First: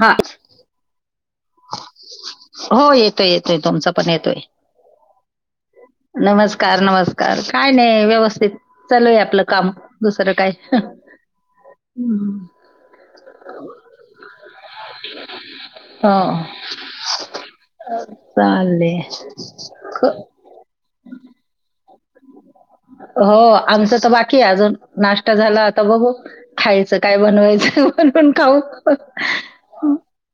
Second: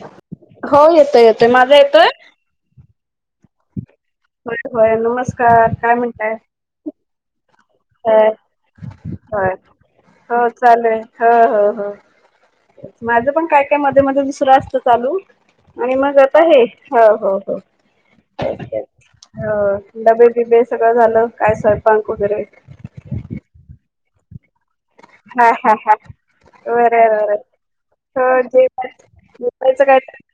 हा हो येतोय येतोय माझा येतोय. हो येतोय येतोय तुमचा पण येतोय. होय हो नमस्कार. काय म्हणताय नमस्कार नमस्कार काय नाही होय व्यवस्थित चालू आहे आपलं होय काम. दुसरं हो काय चाले आहे ह हो. माझं पण काय काय मध्ये मध्ये दुसरं असतं चालू. आणि हो मग आता आहे हो हो हो. चालले ह डबे बिबे सगळं झालं काय सरपांक वगैरे. हो आमचं तर बाकी आहे अजून नाश्ता हा झाला हा आता हा बघू बर खायचं काय बर बनवायचं पण पण खाऊ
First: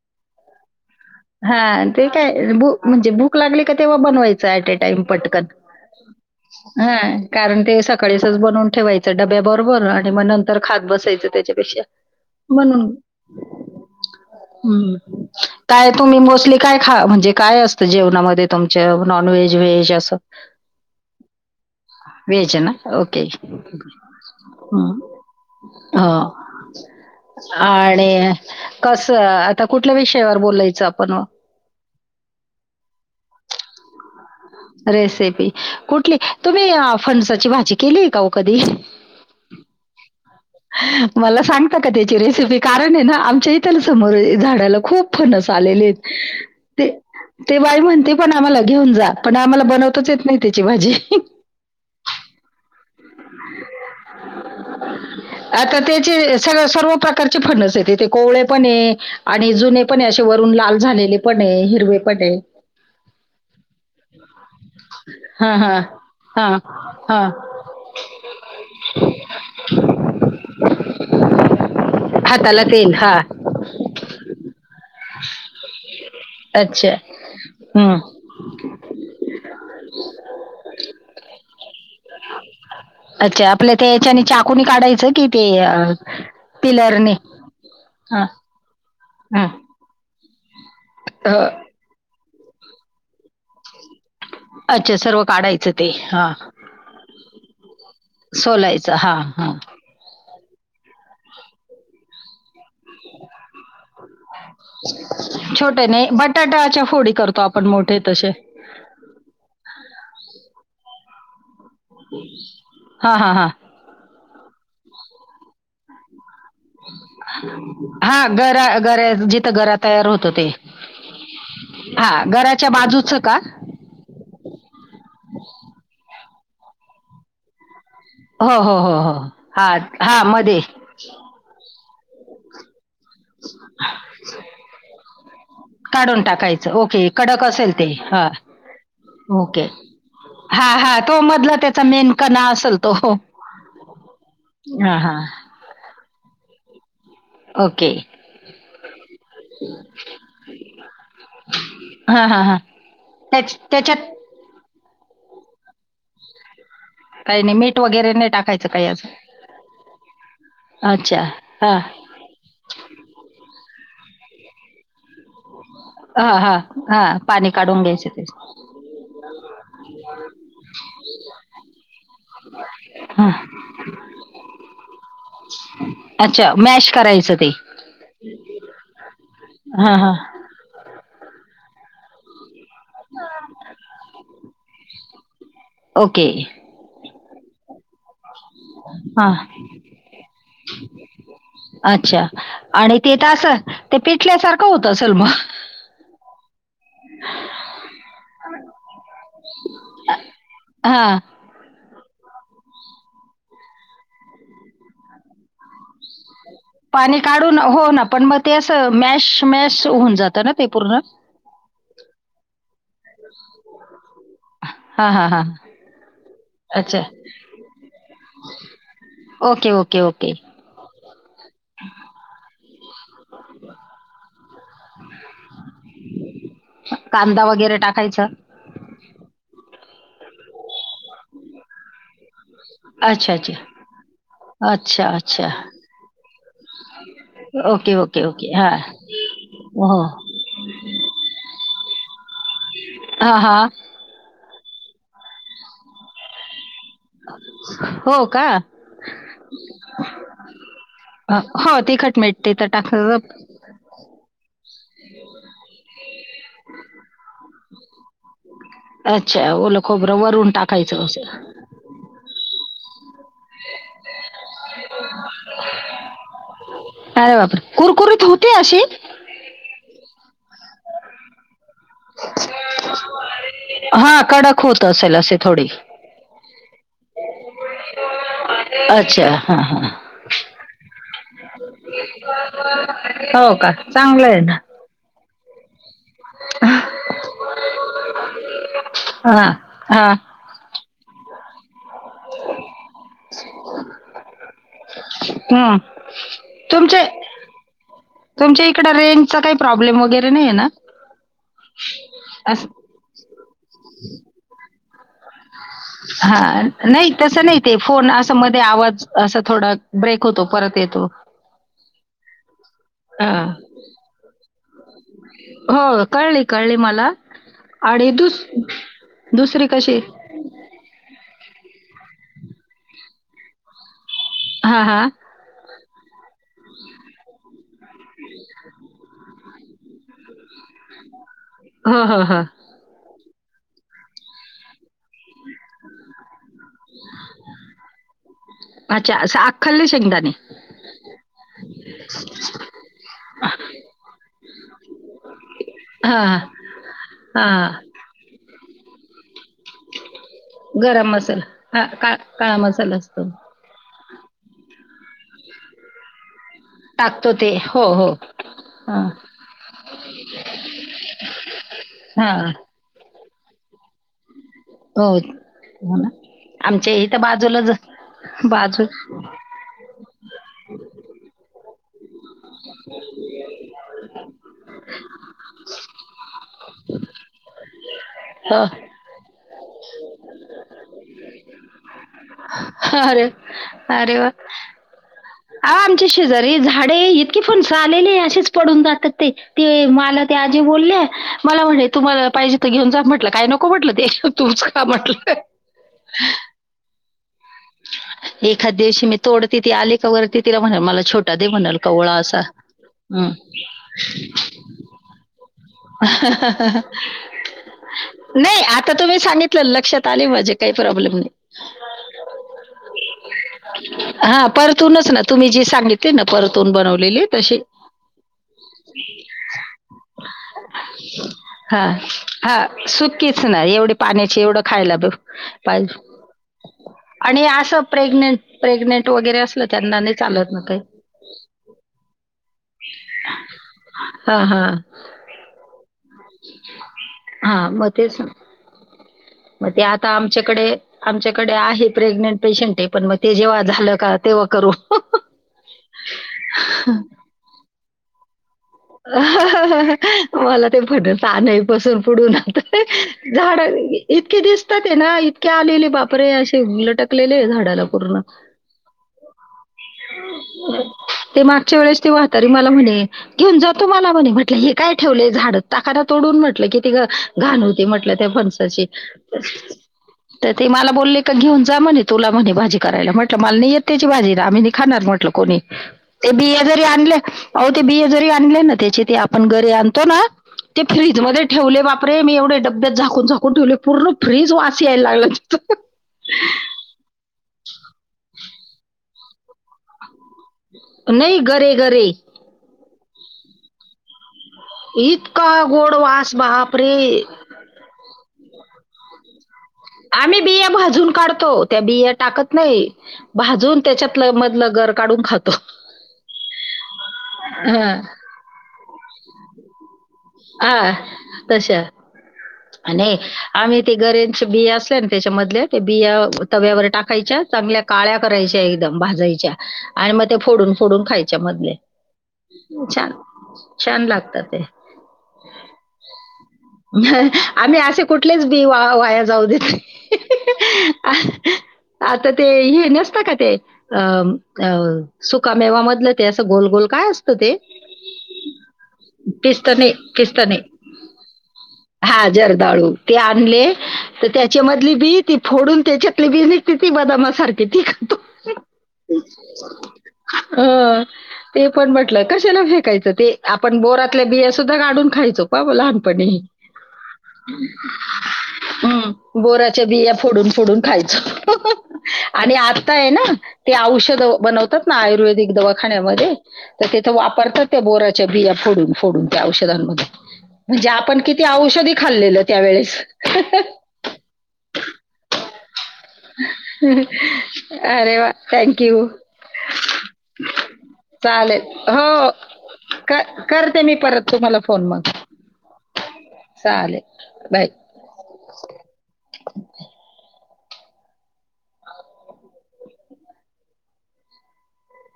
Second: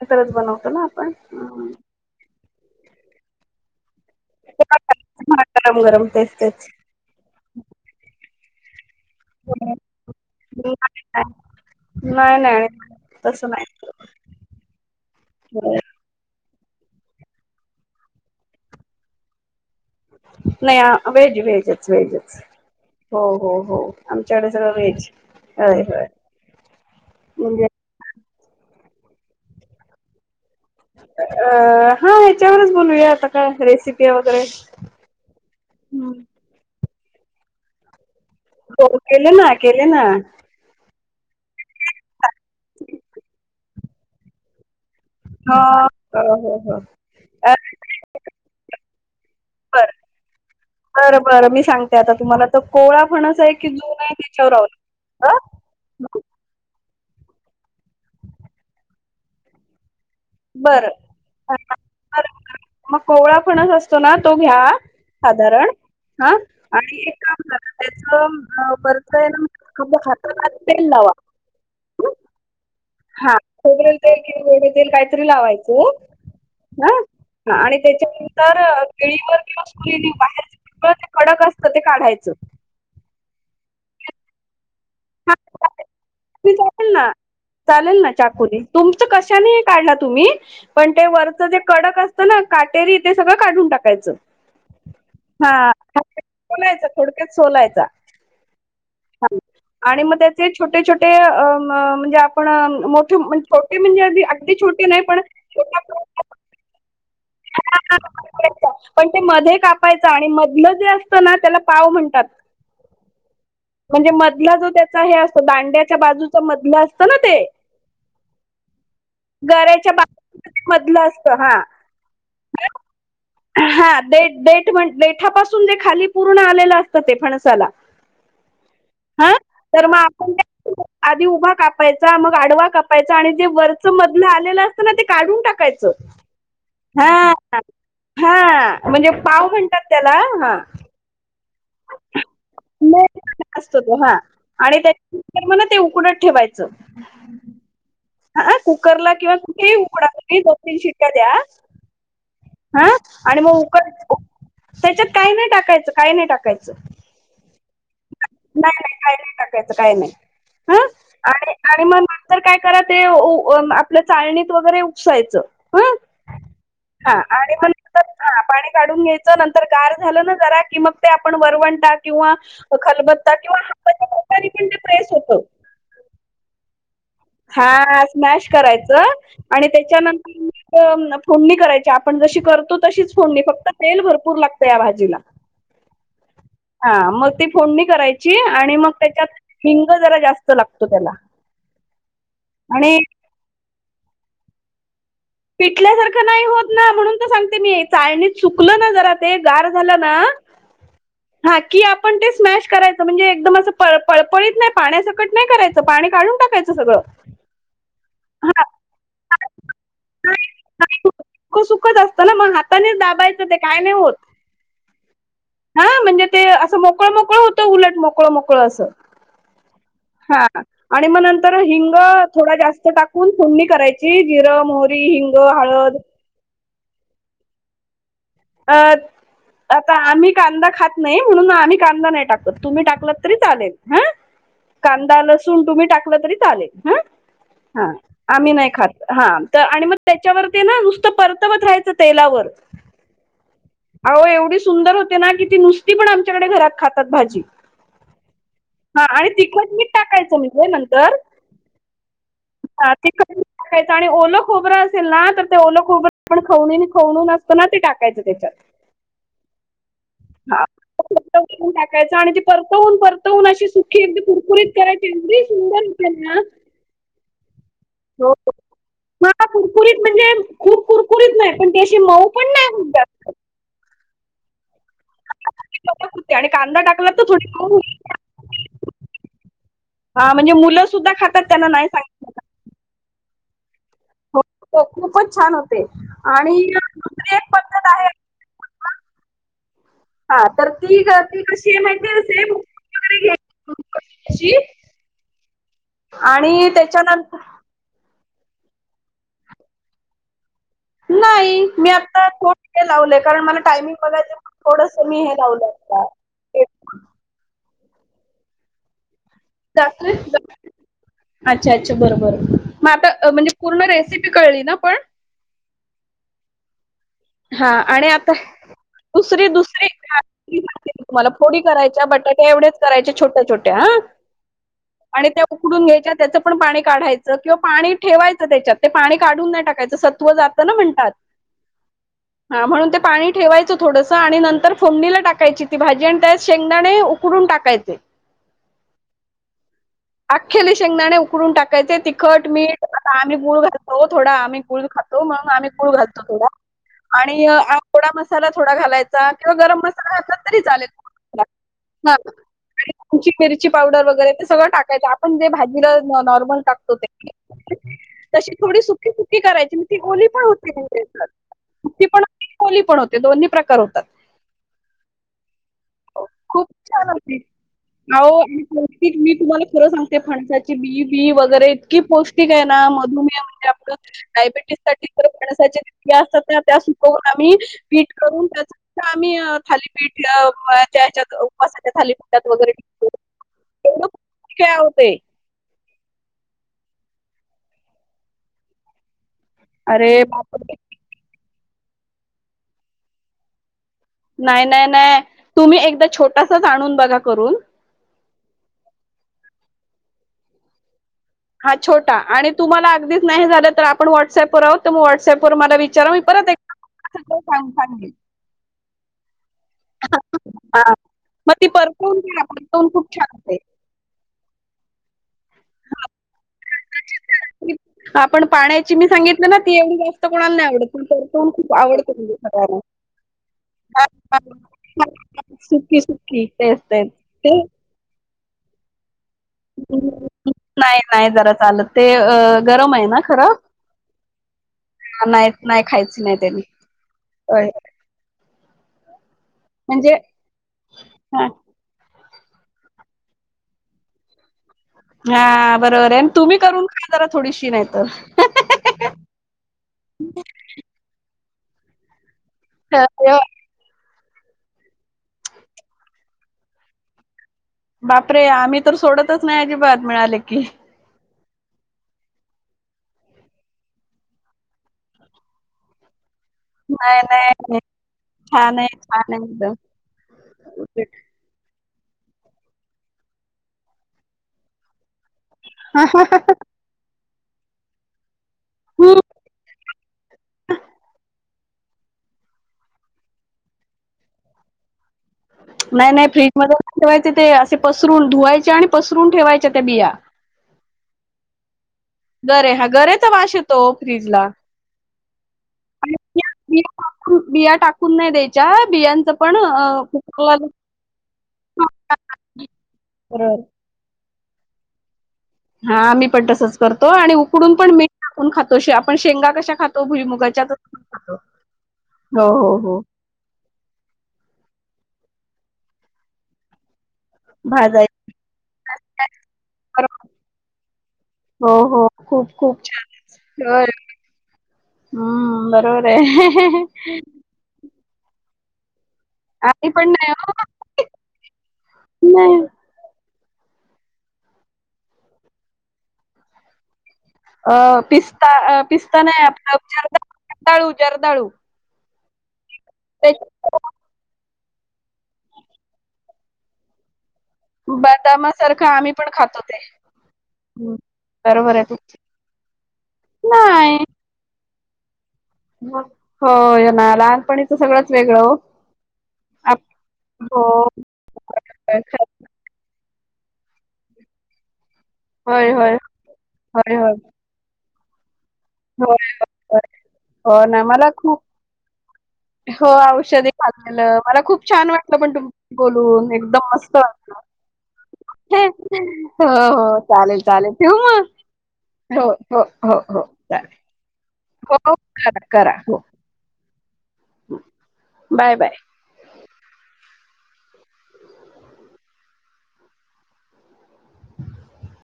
काच बनवतो ना आपण हा ते काय भू म्हणजे भूक लागली का तेव्हा बनवायची अ टाईम पटकन गरम गरम तेच तेच ह कारण ते सकाळीच बनवून ठेवायच डब्या बरोबर आणि मग नंतर नाही खात बसायचं त्याच्यापेक्षा नाही म्हणून तसं नाही हम्म. काय तुम्ही मोस्टली काय खा म्हणजे काय असतं जेवणामध्ये तुमच नॉन व्हेज व्हेज असं. नाही व्हेज व्हेजच व्हेजच व्हेज ना? हो ओके. हो हो आमच्याकडे सगळं व्हेज. होय होय ह म्हणजे आणि. कसं आता कुठल्या विषयावर बोलायचं आपण? अ हा ह्याच्यावरच बोलूया आता काय रेसिपी वगैरे. रेसिपी कुठली तुम्ही फणसाची भाजी केलीये का ओ कधी? हो. केले ना, केले ना. मला सांगता का त्याची रेसिपी? कारण ये ना आमच्या इथ समोर झाडाला खूप फणस ह आलेले आहेत. हो हो हो ते अ ते बाई म्हणते पण आम्हाला घेऊन जा. पण आम्हाला बनवताच येत नाही त्याची भाजी. तर मी सांगते आता तुम्हाला तर कोळा पण आहे की जन आहे त्याच्यावर [unintelligible] आता त्याचे स सर्व प्रकारचे फनस आहेत. तेे कोवळे पण ये आणि जुने पण असे वरून लाल बरं झालेले पण हां, ये, हां. हिरवे पण बरं, आहे. बरं. मग कोवळा फणस असतो ना. तो घ्या हां साधारण हां हा हां आणि एक हां काम त्याच परत आहे ना हात तेल लावा [unintelligible] [inaudible] ते कि वेढ तेल काहीतरी लावायचं ह अच्छा आणि [unintelligible] [unintelligible] हं. किंवा सुरीनी बाहेर ते कडक असत ते काढायचं. अच्छा आपल्या त्या याच्याने चाकुनी काढायचं कि हां, चालेल ते ते चालेल ना पिलरने चालेल ना हां चाकुनी. तुमच हां कशाने काढला तुम्ही पण ते अ, वरचं जे कडक असतं ना काटेरी ते सगळं काढून टाकायचं. अच्छा सर्व काढायचं हां. ते हा. सोलायचा थोडक्यात सोलायचा. सोलायच हा हां. हा. आणि मग त्याचे छोटे छोटे म्हणजे आपण मोठे छोटे म्हणजे आगदी छोटे नाही बटाटाच्या फोडी करतो आपण मोठे तसे. पण ते मध्ये कापायच आणि मधलं जे असत ना त्याला पाव म्हणतात. हां हां हां म्हणजे मधला जो त्याचा हे असतो दांड्याच्या बाजूचा म हां गरा गऱ्या जिथं गरा तयार होतो ते [unintelligible] हा गराच्या बाजूचं का? हा ते देठ म्हण डेठापासून जे खाली पूर्ण आलेलं असतं ते फणसाला हो हो हो हो हा तर मग हा आपण मध्ये काय आधी उभा कापायचा. मग आडवा का आणि जे वरचं मधलं आलेलं असतं ना ते काढून टाकायचं. टाकायं के कडक हा अडक आसेल ते. ह हा म्हणजे पाव ओके म्हणतात त्याला हा हा. तो मधला त्याचा मेन कना असेल तो. असत तो हा आणि हा हा त्याच्यानर म ते उकडत ठेवायचं. ओके. हा कुकरला किंवा कुठेही उकडा. दोन तीन शिट्या द्या. हा आणि मग त्याच- उकड त्याच्यात त्याच्यात काय नाही टाकायचं काय नाही टाकायचं. काही नाही मीठ वगैरे नाही टाकायचं काही असं? काही नाही ह अच्छा आणि हा आणि म तर काय करा ते आपल्या चाळणीत वगैरे उपसायचं. हं हा हा हा पाणी आणि मग काढून घ्यायचं ते. नंतर पाणी काढून घ्यायचं नंतर कार झालं ना जरा कि मग ते आपण वरवंटा किंवा हा. खलबत्ता किंवा हच्या प्रकारने पण ते प्रेस होतं. अच्छा मॅश करायचं? ते हा स्मॅश करायचं आणि हा हा त्याच्यानंतर फोडणी करायची आपण जशी करतो तशीच फोडणी फक्त तेल भरपूर लागतं या भाजीला. ओके. हा मग ती फोडणी करायची आणि मग हा त्याच्यात हिंग जरा जास्त लागतो त्याला. अच्छा आणि तेथ असं ते पिटल्यासारखं होत असल मग पिटल्यासारखं नाही होत ना म्हणून तर सांगते मी चाळनीत सुकल ना जरा ते गार झालं ना हा. हा की आपण ते स्मॅश करायचं म्हणजे एकदम असं प पळपळीत नाही पाण्याचं कट नाही करायचं पाणी काढून टाकायचं सगळं पाणी काढून हो ना पण मग ते हा असं मॅश मॅश होऊन जातं ना ते पूर्ण सुख सुखच असतं ना मग हातानेच दाबायचं ते काय नाही होत. हा हा हा. हा म्हणजे ते असं मोकळ, मोकळ होतं उलट मोकळ, मोकळ अस. ओके, ओके, ओके, आणि मग नंतर हिंग थोडा जास्त टाकून फोडणी करायची जिरं, मोहरी, हिंग, हळद, कांदा वगैरे टाकायचं अ आता आम्ही कांदा खात नाही म्हणून आम्ही कांदा नाही टाकत. तुम्ही टाकला अच्छा, तरी अच्छा. चालेल हा अच्छा, कांदा, अच्छा. लसूण तुम्ही टाकलं तरी चालेल हा हा ओके, ओके, आम्ही ओके. नाही हां. खात हा आणि मग हो. त्याच्यावरती ना नुसत परत तवत राहायचं तेलावर हा हा. अहो एवढी सुंदर होते ना की ती नुसती पण आमच्याकडे घरात खात हो का. हा आणि तिखट, मीठ टाकायचं म्हणजे नंतर अ, हो तिखट मीठ ते तर ते टाकलं. टाकायच आणि ओल खोबरं असेल ना तर ते ओल खोबरं आपण खाव खवन न असतं ना ते टाकत टाकायचं त्याच्यात अच्छा, ओलं खोबरं वरून टाकायचं असं. ह टाकायच आणि त परतवून पर न अशी सुखी अगदी कुरकुरीत करायची एवढी सुंदर होतेना अरे बापर कुरकुरीत होती अशी मला कुरकुरीत म्हणजे खूप कुरकुरीत नाही पण त्याशी मऊ पण नाही जास्त. हा कडक होत असेल असे थोडी. होते आणि कांदा टाकला तर थोडी हो अच्छा हा हा. हा म्हणजे मुलं सुद्धा खातात त्यांना नाही सांगत. हो का चांगलं आहे जात. ना. हो खूपच छान होते. आणि दुसरी एक पद्धत आहे. हां, हां. हा तर ती ती कशी आहे माहितीे वगैरे घ. हं. आणि तुमचे त्याच्यानंतर. तुमच्या इकड रेंजचा काही प्रॉब्लेम वगैरे नाहीे ना. नाही मी आता थोड हे असं- लावलंय कारण मला टायमिंग बघायचं थोडस मी हे लावलं. ह. हा नाही तसं नाही ते फोन असं मध्ये आवाज. असं थोडा ब्रेक जास्त होतो परत येतो. अच्छा अच्छा बरोबर मग आता हा. म्हणजे पूर्ण रेसिपी कळली ना पण. हो कळली कळली मला हा आणि आता दुसरी, दुसरी, तुम्हाला फोडी करायच्या बटाट्या एवढच करायच्या छोट्या छोट्या हा हा हा. त्या उकडून घ्यायच्या त्याचं पण पाणी काढायचं किंवा पाणी ठेवायचं त्याच्यात ते पाणी काढून नाही टाकायचं. सत्व जात ना म्हणतात. हा हा हा. म्हणून ते पाणी ठेवायचं थोडस आणि नंतर फोमणीला टाकायची ती भाजी आणि त्या शेंगदाणे उकडून टाकायचे. अच्छा असं अख्खल्ले शेंगदाणे अख्याले शेंगदाणे उकडून टाकायचे तिखट मीठ आता आम्ही गुळ घाातो थोडा आम्ही गुळ खातो. तो म्हणून आम्ही कूळ हा घातलतो थोडा हा आणि हा. आोडा मसाला थोडा घालायच. किंवा गरम मसा हात तरी चालेल गरम मसाला हा मि. का- काळा मसाला असतो ची पावडर वगैरे ते सगं टाकायच आपणे भाजीला नॉर्मल टाकतो. ते हो हो तशी थोडी हा सुकीी सुखी करायची ती ओली पण होते. सुकी पण हा. होते, पण होते दोन्ही प्रकार होतात. हो. हो ना खूप आमच्या छान इथं असते बाजूलाच बाजू मी तुम्हाला खरं सांग. फणसाची बी बी वगैरे इतकी पौष्टिक आहे ना मधुमेह म्हणजे आप डायबेटीस. णसात त्या सुको आम्ही पीठ करून त्या. हो. आम्ही थालीपीठ त्याच्या. अस त्या खालीात वगैरे अरे तेढ खूप काे होते. ह आमची शेजारी झाडे इतकीे फणस आलेली असेच पडून जातात ते. ते मला अरे ते आजी बापरे बोलले मला म्हणले तुम्हाला पाहिजे तर घेऊन जा म्हटलं काय नको म्हटलं ते. तूच नाही का नाही नाही म्हटलं तुम्ही एकदा छोटासाच आणून बघा करून. एखाद दिवशी मी तोडते ती आली का वरती तिला म्ह मला छोटी. हा छोटा आणि तुम्हाला अगदीच नाही झालं तर आपण व्हॉट्सअपवर आहोत. त मग व्हॉट्सअप व मला विचारा मी परत एकदा सांगल. नाही आता तुम्ही सांगितलं लक्षात आली माझ्या. हा मग ती परफोन करा परतोन खूप छान. हा परतूनच ना तुम्ही जी सांगितली ना परतून बनवलेली तशी. आपण पाण्याची मी सांगितलं ना ती एवढी जास्त कोणाला नाही आवडत. त खूप हां. आवडत म्हणजे हां. सगळ्यांना. सुकीच नाही एवढी पाण्याची एवढं खायला ब पाहिजे सुकी सुकी ते असतात ते. प्रेग्नेंट वगैरे. त्यांना नाही चालत ना काही. नाही नाही जरा चालत ते अ गरम आहे ना खरं. हा हा. नाही नाही खायच नाही त्यांनी हां, मग तेच ना. मग ते आता म्हणजे आमच्याकडे हा आमच्याकडे आहे प्रेग्नेंट पेशंट आहे पण मग ते जेव्हा झालं का तेव्हा करू हा बरोबर आहे आणि तुम्ही करून खा जरा थोडीशी नाही तर मला ते पट तनवीपसून पुडून आता ते अ, झाारा इतके दिसतात आहे ना इतके आलेले बापरे असे लटकलेले झाडाला पूर्ण. बापरे आम्ही तर सोडतच नाही अजिबात मिळाले की ते मागच्या वेळेस ते वहातारी मला म्हणे घेऊन जातो मला म्हणे म्हटलं हे काय ठेवलेय झाड टाकादा तोडून म्हटलं कि त नाही घाण नाही होती म्हटलं त्या छान फणसाची आहे छान आहे एकदम तर ते मला बोलले घेऊन जा म्हणे तुला म्हणे भाजी करायला म्हटलं मला नाही येत त्याची भाजी आम्ही खाणार म्हटल को ते बिया जरी आणले ते बि ते ऑनलाईन आपण हम्म त्याच्याशी घरी आणतोय ना आपण ते फ्रीजमध्ये. ठेवले बापरे मी एवढे डब्यात झाकून झाकून ठेवले पूर्ण फ्रीज वास यायला लागला. तिथं. नाही नाही फ्रीज मध्ये नाही ठेवायचे ते असे पसरून धुवायचे आणि पसरून ठेवायच्या त्या बिया. नाही घे घरे गरे हा गरेचा वाश येतो फ्रीज ला इतका गोड वास बाप बिया रे टाकून बिया नाही द्याच्या बियांचं पण अ आम्ही कुकरला बिया भाजून काढतो त्या बिया टाकत नाही भाजून त्याच्यात मधलं घर काून खात हा आम्ही पण तसच करतो आणि उकडून पण हा मीठ टाकून खातो आपण शेंगा कशा खातो भुईमुगाच्या आा तसं पण खातो तशा हो हो हो आणि आम्ही ते गरेच्या बिया असल्या ना त्याच्यामधल्या ते बिया तव्यावर टाकायच्या चांगल्या भाजायची काळ्या करायच्या एकदम भाजायच्या आणि मग ते फोडून फोडून खायच्या हो मधले हो खूप खूप छान छान लागतात ते हम्म बरोबर आहे आम्ही असे कुठलेच बी वा वाया जाऊ देत आम्ही पण नाही हो आता ते नाही हे नसत का ते अ अ सुकामेवामधलं ते असं गोल गोल काय असत अ पिस्ता पिस्ता नाही आप पिस्तने पिस्तने जरदाळू जरदाळू जरदाळू हा जरदाळू ते आणले तर त्याच्यामधली बी ती फोडून त्याच्यातली बी निघते ती बदामसारखी बदामासारखं आम्ही पण खातो ते हं अ ते बरोबर आहे पण तुमचं. म्हटलं कशाला फेकायचं ते आपण नाही बोरातल्या बी सुद्धा कााढून खायचो प लहानपणी हो ये ना लहानपणीच सगळंच वेगळं हो हम्म बोराच्या बिया फोडून हो फोडून खायच होय आणि आता आहे ना ते औषध बनवतात ना आयुर्वेदिक होय होय दवाखान्यामध्ये तर होय तेथं होय वापरतात बोराच्या बिया फोडून फोडून त्या होय औषधांमध्ये हो ना म्हणजे मला आपण किती खूप औषधी खाल् हो औषधी खालेलं मला खूप छान वाटलं पण तुम बोलून एकदम मस्त वाटलं अरे वा! थँक्यू. हो हो चालेल चालेल ठेऊ म हो हो हो चालेल करते मी परत तुम्हाला हो फोन मग करा करा हो चालेल बाय बाय बाय हम्